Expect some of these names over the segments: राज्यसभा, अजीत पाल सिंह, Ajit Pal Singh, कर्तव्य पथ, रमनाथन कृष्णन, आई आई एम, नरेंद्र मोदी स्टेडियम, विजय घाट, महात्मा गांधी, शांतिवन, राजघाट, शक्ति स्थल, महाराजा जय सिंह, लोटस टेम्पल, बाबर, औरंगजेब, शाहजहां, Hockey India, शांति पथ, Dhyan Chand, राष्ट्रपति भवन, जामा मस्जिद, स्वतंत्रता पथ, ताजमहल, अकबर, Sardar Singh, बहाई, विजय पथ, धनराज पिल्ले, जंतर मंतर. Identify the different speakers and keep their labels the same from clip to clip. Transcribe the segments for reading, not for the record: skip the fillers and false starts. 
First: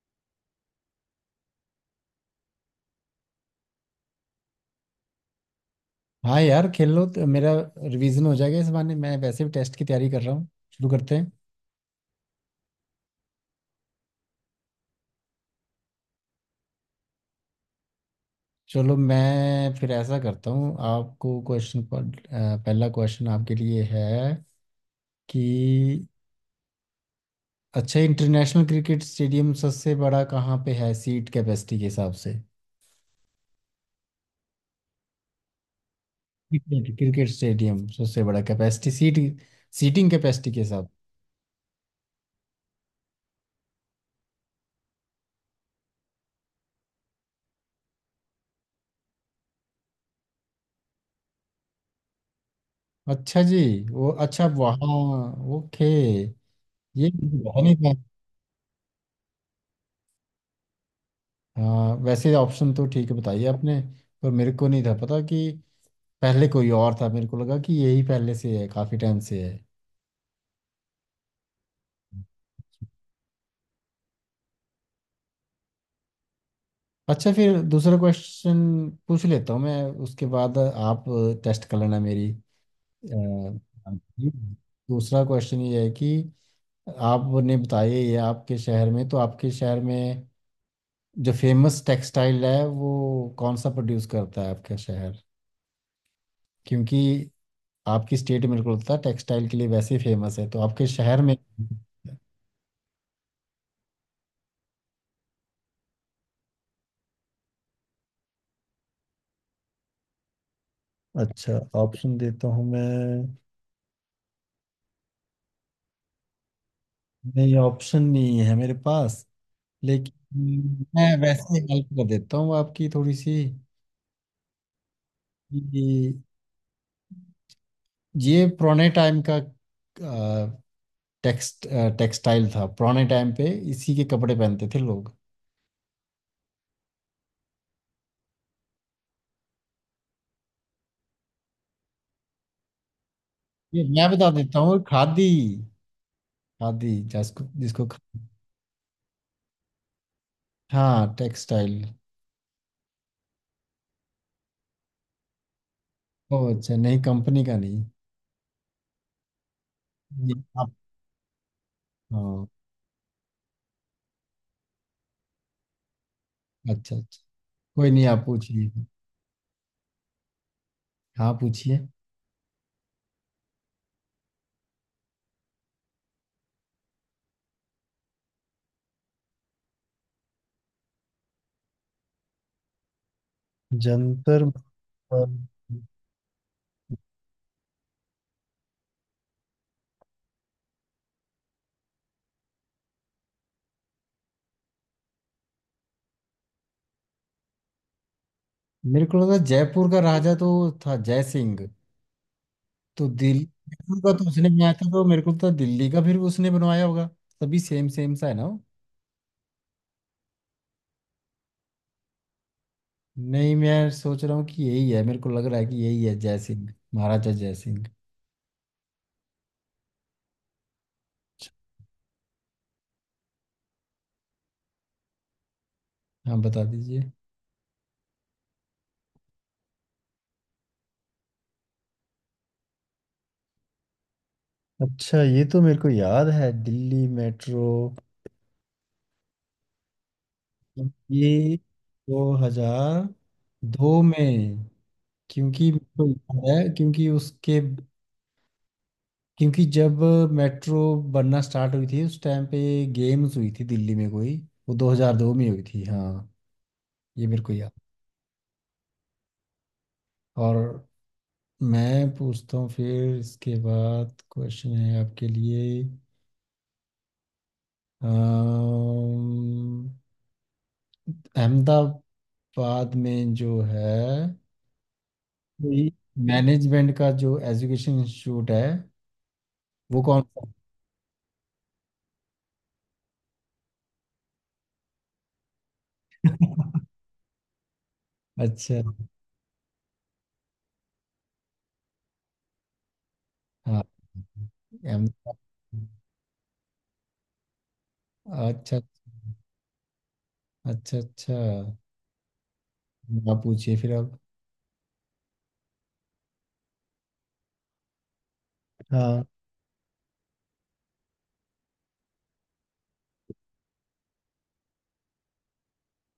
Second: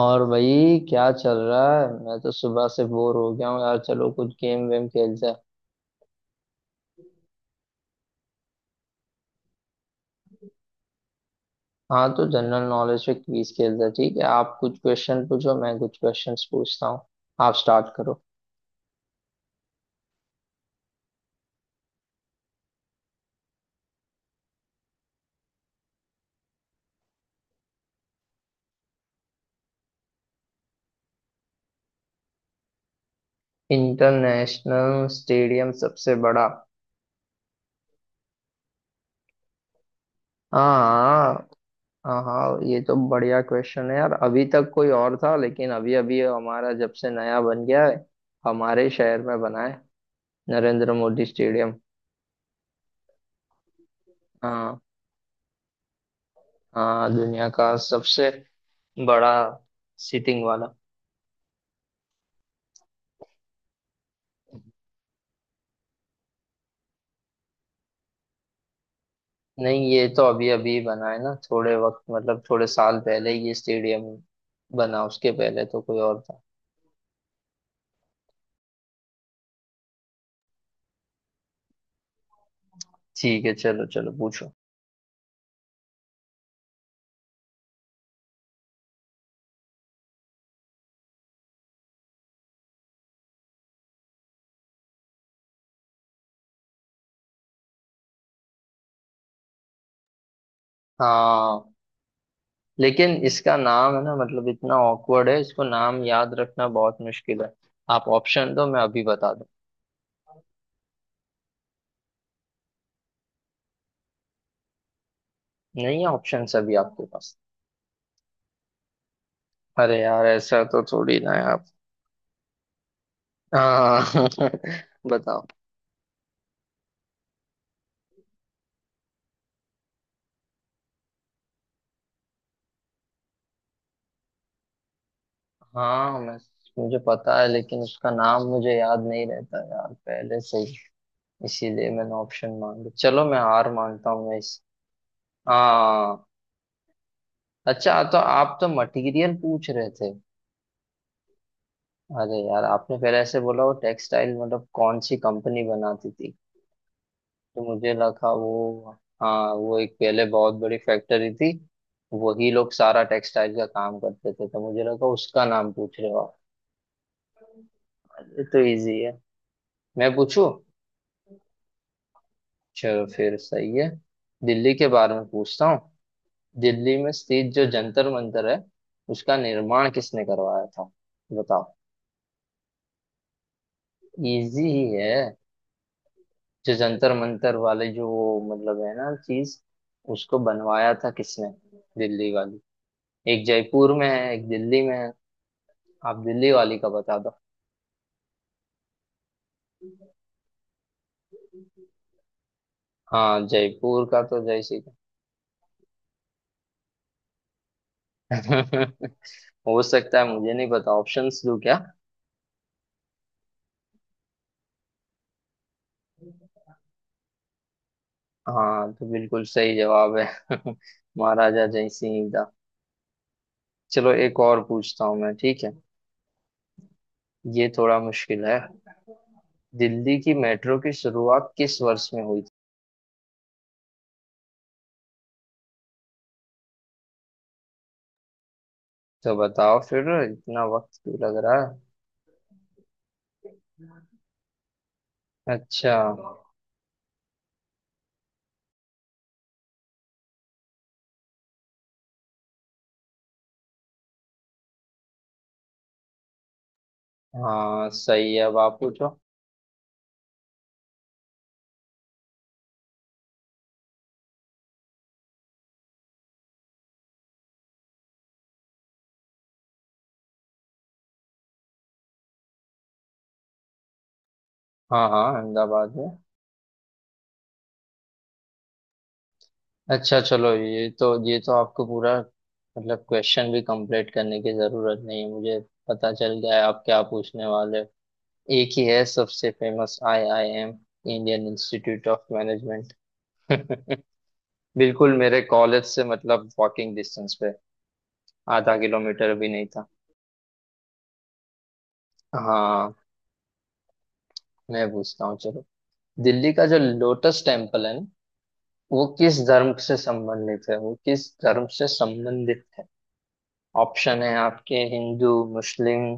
Speaker 1: और भाई क्या चल रहा है? मैं तो सुबह से बोर हो गया हूँ यार। चलो कुछ गेम वेम खेलते हैं।
Speaker 2: हाँ यार, खेल लो तो मेरा रिवीजन हो जाएगा इस बहाने। मैं वैसे भी टेस्ट की तैयारी कर रहा हूँ। शुरू करते हैं।
Speaker 1: हाँ तो जनरल नॉलेज पे क्विज खेलते हैं। ठीक है, आप कुछ क्वेश्चन पूछो मैं कुछ क्वेश्चंस पूछता हूँ। आप स्टार्ट करो।
Speaker 2: चलो, मैं फिर ऐसा करता हूँ, आपको क्वेश्चन, पहला क्वेश्चन आपके लिए है कि अच्छा, इंटरनेशनल क्रिकेट स्टेडियम सबसे बड़ा कहाँ पे है सीट कैपेसिटी के हिसाब से?
Speaker 1: इंटरनेशनल स्टेडियम सबसे बड़ा।
Speaker 2: क्रिकेट क्रिकेट स्टेडियम सबसे बड़ा, कैपेसिटी, सीट, सीटिंग कैपेसिटी के हिसाब।
Speaker 1: हाँ हाँ हाँ, ये तो बढ़िया क्वेश्चन है यार। अभी तक कोई और था लेकिन अभी अभी हमारा जब से नया बन गया है। हमारे शहर में बना है। नरेंद्र मोदी स्टेडियम।
Speaker 2: अच्छा जी। वो अच्छा,
Speaker 1: हाँ।
Speaker 2: वहाँ। ओके। ये
Speaker 1: हाँ,
Speaker 2: मुझे
Speaker 1: दुनिया
Speaker 2: पता
Speaker 1: का
Speaker 2: नहीं।
Speaker 1: सबसे बड़ा सीटिंग वाला।
Speaker 2: हाँ, वैसे ऑप्शन तो ठीक बताइए आपने, पर मेरे को नहीं था पता कि पहले कोई और था। मेरे को लगा कि यही पहले से है, काफ़ी टाइम से है।
Speaker 1: नहीं ये तो अभी अभी बना है ना। थोड़े वक्त, मतलब थोड़े साल पहले ही ये स्टेडियम बना। उसके पहले तो कोई और था।
Speaker 2: अच्छा, फिर दूसरा क्वेश्चन पूछ लेता हूँ मैं, उसके बाद आप टेस्ट कर लेना मेरी।
Speaker 1: ठीक है,
Speaker 2: अ,
Speaker 1: चलो चलो पूछो।
Speaker 2: दूसरा क्वेश्चन ये है कि आपने बताया ये आपके शहर में, तो आपके शहर में जो फेमस टेक्सटाइल है वो कौन सा प्रोड्यूस करता है आपका शहर? क्योंकि आपकी स्टेट मेरे को लगता है टेक्सटाइल के लिए वैसे ही फेमस है, तो आपके शहर में।
Speaker 1: हाँ लेकिन इसका नाम है ना, मतलब इतना ऑकवर्ड है, इसको नाम याद रखना बहुत मुश्किल है। आप ऑप्शन दो मैं अभी बता दूं।
Speaker 2: अच्छा, ऑप्शन देता हूँ मैं।
Speaker 1: नहीं है ऑप्शन अभी आपके पास?
Speaker 2: नहीं, ऑप्शन नहीं है मेरे पास,
Speaker 1: अरे यार ऐसा तो
Speaker 2: लेकिन मैं
Speaker 1: थोड़ी ना है
Speaker 2: वैसे
Speaker 1: आप।
Speaker 2: हेल्प कर देता हूँ आपकी थोड़ी सी
Speaker 1: हाँ बताओ।
Speaker 2: कि ये पुराने टाइम का टेक्स्ट टेक्सटाइल था, पुराने टाइम पे इसी के कपड़े पहनते थे लोग।
Speaker 1: हाँ मैं मुझे पता है लेकिन उसका नाम मुझे याद नहीं रहता यार पहले से। इसीलिए मैंने ऑप्शन मांगे। चलो मैं हार
Speaker 2: ये मैं
Speaker 1: मानता हूँ
Speaker 2: बता
Speaker 1: मैं
Speaker 2: देता
Speaker 1: इस।
Speaker 2: हूँ, खादी।
Speaker 1: हाँ।
Speaker 2: खादी, जिसको जिसको
Speaker 1: अच्छा, तो आप तो मटेरियल पूछ रहे थे?
Speaker 2: हाँ, टेक्सटाइल।
Speaker 1: अरे यार आपने पहले ऐसे बोला, वो टेक्सटाइल मतलब कौन सी कंपनी बनाती थी,
Speaker 2: ओ अच्छा, नहीं, कंपनी का
Speaker 1: तो
Speaker 2: नहीं।
Speaker 1: मुझे लगा वो। हाँ वो एक पहले
Speaker 2: ये
Speaker 1: बहुत
Speaker 2: आप।
Speaker 1: बड़ी फैक्ट्री थी।
Speaker 2: हाँ,
Speaker 1: वही लोग सारा टेक्सटाइल का काम करते थे तो मुझे लगा उसका नाम पूछ रहे हो आप।
Speaker 2: अच्छा अच्छा। कोई नहीं, आप
Speaker 1: अरे तो
Speaker 2: पूछिए।
Speaker 1: इजी है। मैं पूछू?
Speaker 2: हाँ, पूछिए।
Speaker 1: चलो फिर सही है। दिल्ली के बारे में पूछता हूँ। दिल्ली में स्थित जो जंतर मंतर है उसका निर्माण किसने करवाया था? बताओ।
Speaker 2: जंतर
Speaker 1: इजी ही है।
Speaker 2: मंतर।
Speaker 1: जो जंतर मंतर वाले जो वो मतलब है ना चीज, उसको बनवाया था किसने? दिल्ली वाली। एक जयपुर में है एक दिल्ली में है। आप दिल्ली वाली का बता दो।
Speaker 2: मेरे को लगा जयपुर का राजा तो था जय सिंह, तो दिल।
Speaker 1: हाँ
Speaker 2: जयपुर
Speaker 1: जयपुर
Speaker 2: का
Speaker 1: का
Speaker 2: तो
Speaker 1: तो
Speaker 2: उसने
Speaker 1: जय
Speaker 2: बनाया
Speaker 1: श्री
Speaker 2: था,
Speaker 1: राम।
Speaker 2: तो मेरे को तो दिल्ली का फिर उसने बनवाया होगा। सभी सेम सेम सा है ना वो?
Speaker 1: हो सकता है मुझे नहीं पता। ऑप्शंस दूं क्या?
Speaker 2: नहीं, मैं सोच रहा हूँ कि यही है। मेरे को लग रहा है कि यही है, जय सिंह, महाराजा जय सिंह।
Speaker 1: हाँ तो बिल्कुल सही जवाब है। महाराजा जय सिंह का। चलो एक और पूछता हूँ मैं, ठीक है?
Speaker 2: हाँ, बता दीजिए।
Speaker 1: ये थोड़ा मुश्किल है। दिल्ली की मेट्रो की शुरुआत किस वर्ष में हुई थी?
Speaker 2: अच्छा, ये तो मेरे को याद है, दिल्ली मेट्रो।
Speaker 1: तो बताओ फिर, इतना वक्त क्यों लग
Speaker 2: ये
Speaker 1: रहा
Speaker 2: 2002 में,
Speaker 1: है?
Speaker 2: क्योंकि मेरे
Speaker 1: अच्छा।
Speaker 2: को याद है, क्योंकि उसके, क्योंकि जब मेट्रो बनना स्टार्ट हुई थी उस टाइम पे, गेम्स हुई थी दिल्ली में कोई, वो 2002 में हुई थी। हाँ, ये मेरे को याद।
Speaker 1: हाँ सही है, अब आप पूछो।
Speaker 2: और मैं पूछता हूँ फिर, इसके बाद क्वेश्चन है आपके लिए। अम्म, अहमदाबाद में जो है,
Speaker 1: हाँ हाँ अहमदाबाद में।
Speaker 2: मैनेजमेंट का जो एजुकेशन इंस्टीट्यूट है, वो
Speaker 1: अच्छा
Speaker 2: कौन सा
Speaker 1: चलो, ये तो आपको पूरा, मतलब क्वेश्चन भी कंप्लीट करने की जरूरत नहीं है। मुझे पता चल गया है आप क्या पूछने वाले हो।
Speaker 2: है?
Speaker 1: एक ही है
Speaker 2: अच्छा।
Speaker 1: सबसे famous आई आई एम। Indian Institute of Management.
Speaker 2: हाँ,
Speaker 1: बिल्कुल,
Speaker 2: अहमदाबाद।
Speaker 1: मेरे कॉलेज से मतलब वॉकिंग डिस्टेंस पे। आधा
Speaker 2: अच्छा
Speaker 1: किलोमीटर भी नहीं था।
Speaker 2: अच्छा। अच्छा,
Speaker 1: हाँ,
Speaker 2: आप पूछिए फिर अब।
Speaker 1: मैं पूछता हूँ चलो। दिल्ली का जो लोटस टेम्पल है ना, वो
Speaker 2: हाँ।
Speaker 1: किस धर्म से संबंधित है? वो किस धर्म से संबंधित है? ऑप्शन है आपके हिंदू, मुस्लिम,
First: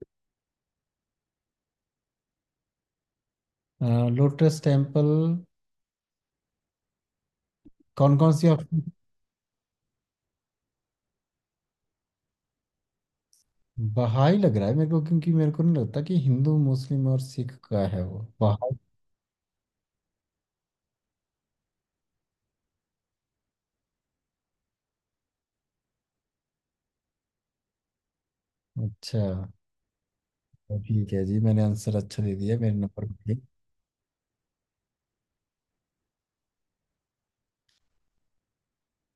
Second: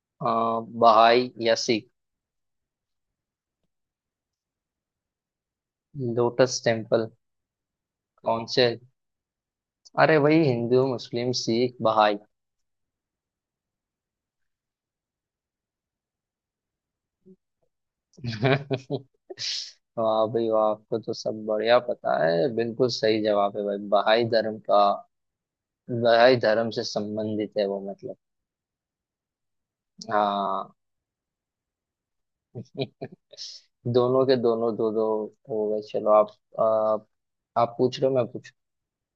Speaker 1: बहाई या Sikh.
Speaker 2: लोटस टेम्पल।
Speaker 1: लोटस टेम्पल।
Speaker 2: कौन कौन
Speaker 1: कौन
Speaker 2: सी
Speaker 1: से?
Speaker 2: ऑप्शन?
Speaker 1: अरे वही हिंदू, मुस्लिम, सिख, बहाई।
Speaker 2: बहाई लग रहा है मेरे को, क्योंकि मेरे को नहीं लगता कि हिंदू, मुस्लिम और सिख का है वो, बहाई।
Speaker 1: वाह भाई वाह, आपको तो सब बढ़िया पता है। बिल्कुल सही जवाब है भाई, बहाई धर्म का। बहाई धर्म से संबंधित है वो, मतलब।
Speaker 2: अच्छा।
Speaker 1: हाँ।
Speaker 2: ठीक है जी, मैंने आंसर अच्छा दे दिया मेरे नंबर पे।
Speaker 1: दोनों के दोनों दो दो हो गए। चलो आप आप पूछ लो, मैं पूछ।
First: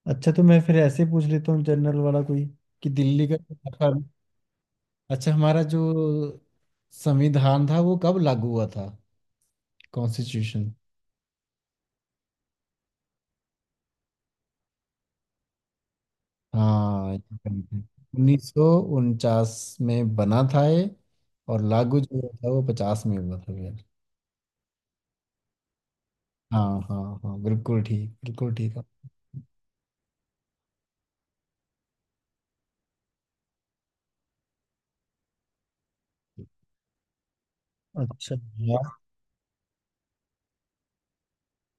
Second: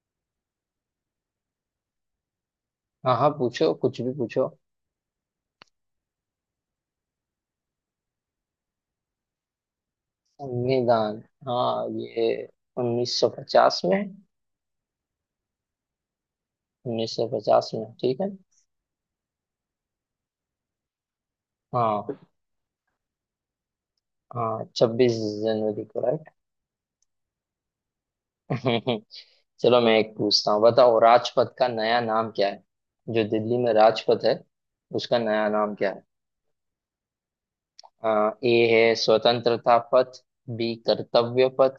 Speaker 2: अच्छा, तो मैं फिर ऐसे पूछ लेता हूँ जनरल वाला कोई कि
Speaker 1: हाँ
Speaker 2: दिल्ली
Speaker 1: हाँ
Speaker 2: का
Speaker 1: पूछो, कुछ भी पूछो।
Speaker 2: अच्छा, हमारा जो संविधान था वो कब लागू हुआ था, कॉन्स्टिट्यूशन?
Speaker 1: निदान। हाँ ये 1950 में।
Speaker 2: हाँ,
Speaker 1: 1950 में, ठीक है।
Speaker 2: 1949 में बना था ये, और लागू
Speaker 1: हाँ
Speaker 2: जो हुआ था वो 50 में हुआ था यार।
Speaker 1: हाँ छब्बीस जनवरी को, राइट।
Speaker 2: हाँ हाँ हाँ, बिल्कुल ठीक, बिल्कुल ठीक है।
Speaker 1: चलो मैं एक पूछता हूँ। बताओ राजपथ का नया नाम क्या है? जो दिल्ली में राजपथ है उसका नया नाम क्या है?
Speaker 2: अच्छा
Speaker 1: हाँ, ए
Speaker 2: यार।
Speaker 1: है स्वतंत्रता पथ, बी कर्तव्य पथ,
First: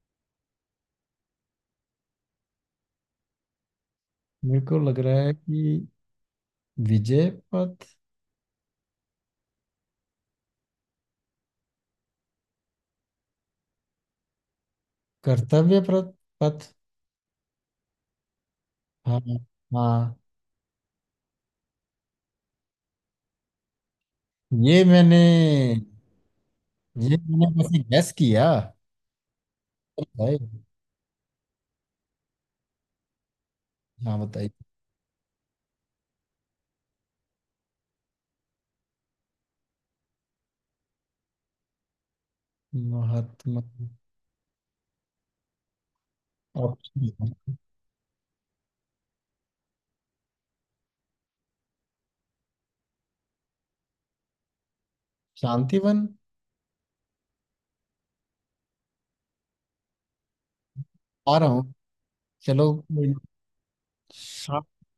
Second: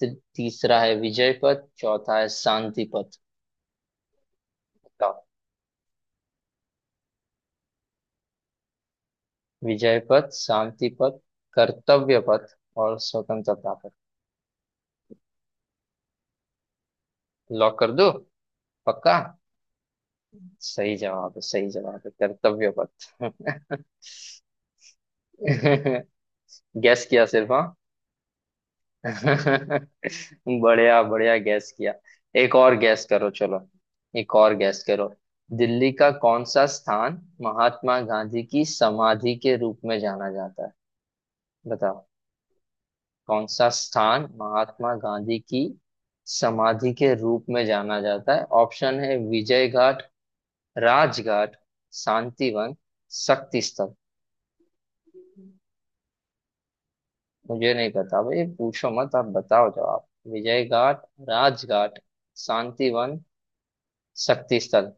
Speaker 1: तीसरा है विजय पथ, चौथा है शांति पथ।
Speaker 2: मेरे को लग रहा
Speaker 1: बताओ।
Speaker 2: है कि विजय पथ।
Speaker 1: विजय पथ, शांति पथ, कर्तव्य पथ, और स्वतंत्रता पथ।
Speaker 2: कर्तव्य प्रत- पथ।
Speaker 1: लॉक कर दो? पक्का?
Speaker 2: हाँ। हाँ,
Speaker 1: सही जवाब है, सही जवाब है, कर्तव्य पथ।
Speaker 2: ये मैंने।
Speaker 1: गैस
Speaker 2: ये
Speaker 1: किया
Speaker 2: मैंने
Speaker 1: सिर्फ, हाँ।
Speaker 2: वैसे गैस किया भाई।
Speaker 1: बढ़िया बढ़िया गैस किया। एक और गैस करो चलो।
Speaker 2: हाँ,
Speaker 1: एक
Speaker 2: बताइए।
Speaker 1: और गैस करो। दिल्ली का कौन सा स्थान महात्मा गांधी की समाधि के रूप में जाना जाता है? बताओ। कौन
Speaker 2: महात्मा।
Speaker 1: सा स्थान महात्मा गांधी की समाधि के
Speaker 2: ऑप्शन।
Speaker 1: रूप में जाना जाता है? ऑप्शन है विजय घाट, राजघाट, शांतिवन, शक्ति स्थल।
Speaker 2: शांतिवन।
Speaker 1: मुझे नहीं पता भाई, पूछो मत। आप बताओ जवाब। विजय घाट,
Speaker 2: आ रहा हूँ।
Speaker 1: राजघाट,
Speaker 2: चलो कोई नहीं।
Speaker 1: शांतिवन, शक्ति स्थल।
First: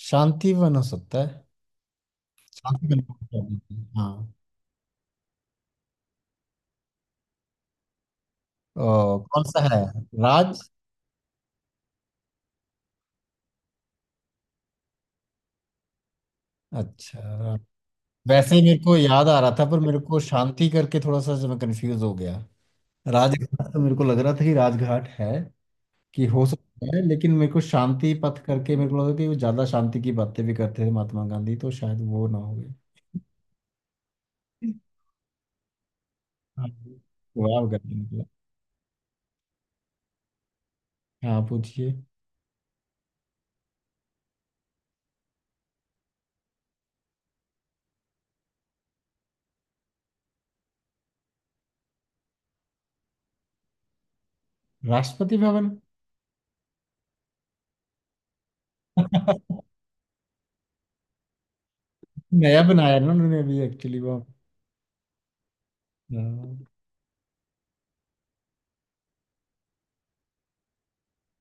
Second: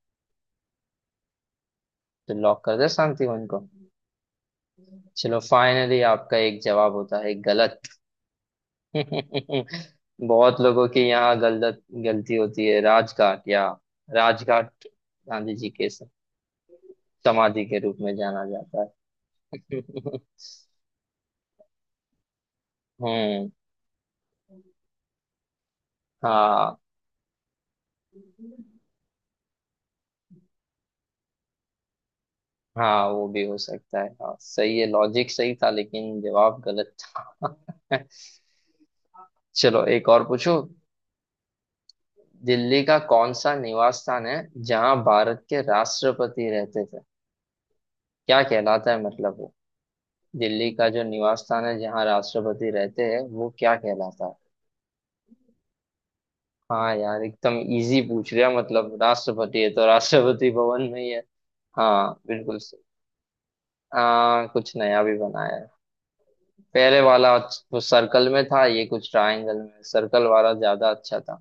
Speaker 2: शांति वन हो सकता है।
Speaker 1: तो लॉक कर
Speaker 2: शांति
Speaker 1: दे
Speaker 2: वन हो सकता
Speaker 1: शांतिवन को?
Speaker 2: है। हाँ।
Speaker 1: चलो फाइनली आपका एक जवाब होता है गलत।
Speaker 2: ओ, कौन सा है?
Speaker 1: बहुत
Speaker 2: राज।
Speaker 1: लोगों के यहाँ गलत गलती होती है। राजघाट, या राजघाट गांधी जी के
Speaker 2: अच्छा, राज।
Speaker 1: समाधि के रूप में जाना
Speaker 2: वैसे ही मेरे
Speaker 1: जाता
Speaker 2: को याद आ रहा था, पर
Speaker 1: है।
Speaker 2: मेरे को शांति करके थोड़ा सा जो मैं कंफ्यूज हो गया।
Speaker 1: हम्म।
Speaker 2: राजघाट तो मेरे को लग रहा था कि राजघाट है कि हो
Speaker 1: हाँ
Speaker 2: सकता है, लेकिन मेरे को शांति पथ करके मेरे को लगा कि वो ज्यादा शांति की बातें भी करते थे महात्मा गांधी, तो शायद वो ना हो गए।
Speaker 1: हाँ वो भी हो सकता है, हाँ सही है, लॉजिक सही था लेकिन जवाब
Speaker 2: हाँ,
Speaker 1: गलत था।
Speaker 2: वाह करके निकला।
Speaker 1: चलो एक और पूछो।
Speaker 2: हाँ, पूछिए।
Speaker 1: दिल्ली का कौन सा निवास स्थान है जहाँ भारत के राष्ट्रपति रहते थे? क्या कहलाता है, मतलब दिल्ली का जो निवास स्थान है जहाँ राष्ट्रपति रहते हैं वो क्या कहलाता है?
Speaker 2: राष्ट्रपति भवन।
Speaker 1: हाँ यार एकदम इजी पूछ लिया, मतलब राष्ट्रपति है तो राष्ट्रपति भवन में ही है। हाँ बिल्कुल
Speaker 2: नया
Speaker 1: सही।
Speaker 2: बनाया ना उन्होंने अभी एक्चुअली वो।
Speaker 1: कुछ नया भी बनाया है।
Speaker 2: हाँ।
Speaker 1: पहले वाला वो सर्कल में था, ये कुछ ट्रायंगल में। सर्कल वाला ज्यादा अच्छा था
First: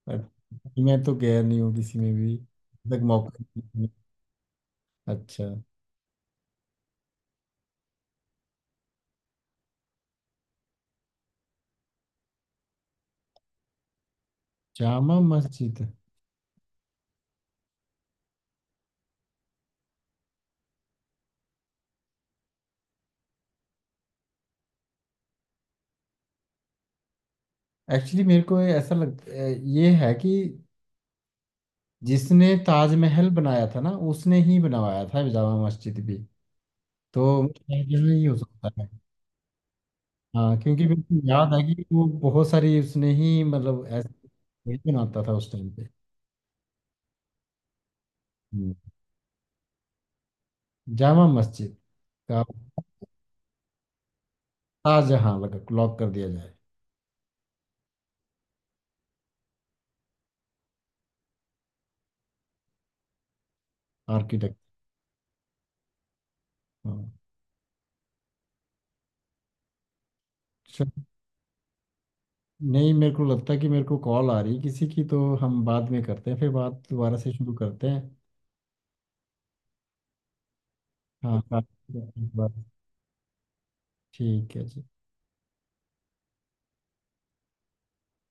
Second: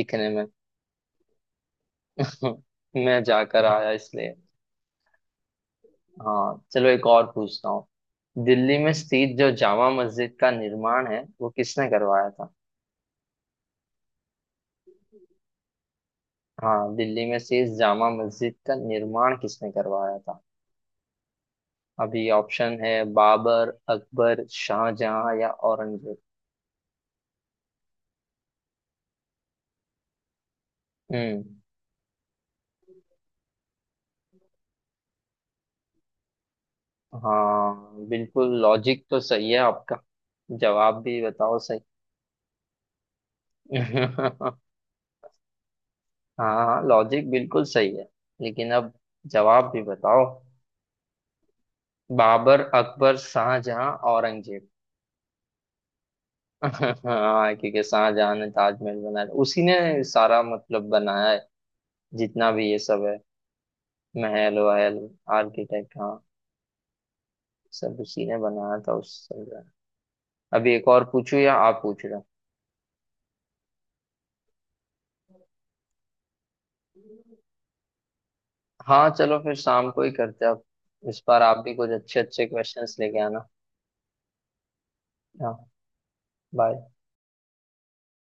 Speaker 1: दिखने
Speaker 2: अब
Speaker 1: में।
Speaker 2: मैं तो गया नहीं हूँ किसी में भी, तक
Speaker 1: मैं
Speaker 2: मौका
Speaker 1: जाकर
Speaker 2: नहीं
Speaker 1: आया इसलिए।
Speaker 2: मिला। अच्छा।
Speaker 1: हाँ चलो एक और पूछता हूँ। दिल्ली में स्थित जो जामा मस्जिद का निर्माण है वो किसने करवाया था?
Speaker 2: जामा मस्जिद।
Speaker 1: हाँ दिल्ली में शेष जामा मस्जिद का निर्माण किसने करवाया था? अभी ऑप्शन है बाबर, अकबर, शाहजहां या औरंगजेब।
Speaker 2: एक्चुअली मेरे को ये ऐसा लग, ये है कि
Speaker 1: हम्म।
Speaker 2: जिसने ताजमहल बनाया था ना, उसने ही बनवाया था जामा मस्जिद भी, तो शायद
Speaker 1: हाँ
Speaker 2: यह ही हो
Speaker 1: बिल्कुल
Speaker 2: सकता है।
Speaker 1: लॉजिक तो सही है आपका।
Speaker 2: हाँ, क्योंकि मेरे
Speaker 1: जवाब भी
Speaker 2: को याद
Speaker 1: बताओ
Speaker 2: है
Speaker 1: सही।
Speaker 2: कि वो बहुत सारी उसने ही मतलब ऐसे वही बनाता था उस टाइम पे।
Speaker 1: हाँ लॉजिक बिल्कुल सही है लेकिन
Speaker 2: हम्म।
Speaker 1: अब जवाब भी बताओ।
Speaker 2: जामा मस्जिद का।
Speaker 1: बाबर, अकबर, शाहजहां, औरंगजेब।
Speaker 2: ताजहां लग, लॉक कर दिया जाए।
Speaker 1: हाँ क्योंकि शाहजहां ने ताजमहल बनाया, उसी ने सारा मतलब बनाया है जितना भी ये सब है।
Speaker 2: आर्किटेक्ट।
Speaker 1: महल वहल। आर्किटेक्ट, हाँ,
Speaker 2: हाँ।
Speaker 1: सब उसी ने बनाया था उस समय। अभी एक और पूछूं या आप पूछ रहे हो?
Speaker 2: नहीं, मेरे को लगता है कि मेरे को कॉल आ रही है किसी की, तो हम बाद में करते हैं, फिर बात दोबारा से शुरू करते हैं।
Speaker 1: हाँ चलो फिर शाम को ही करते हैं अब। इस
Speaker 2: हाँ
Speaker 1: बार आप भी कुछ अच्छे अच्छे
Speaker 2: बात-
Speaker 1: क्वेश्चंस लेके आना।
Speaker 2: ठीक है जी।
Speaker 1: हाँ बाय।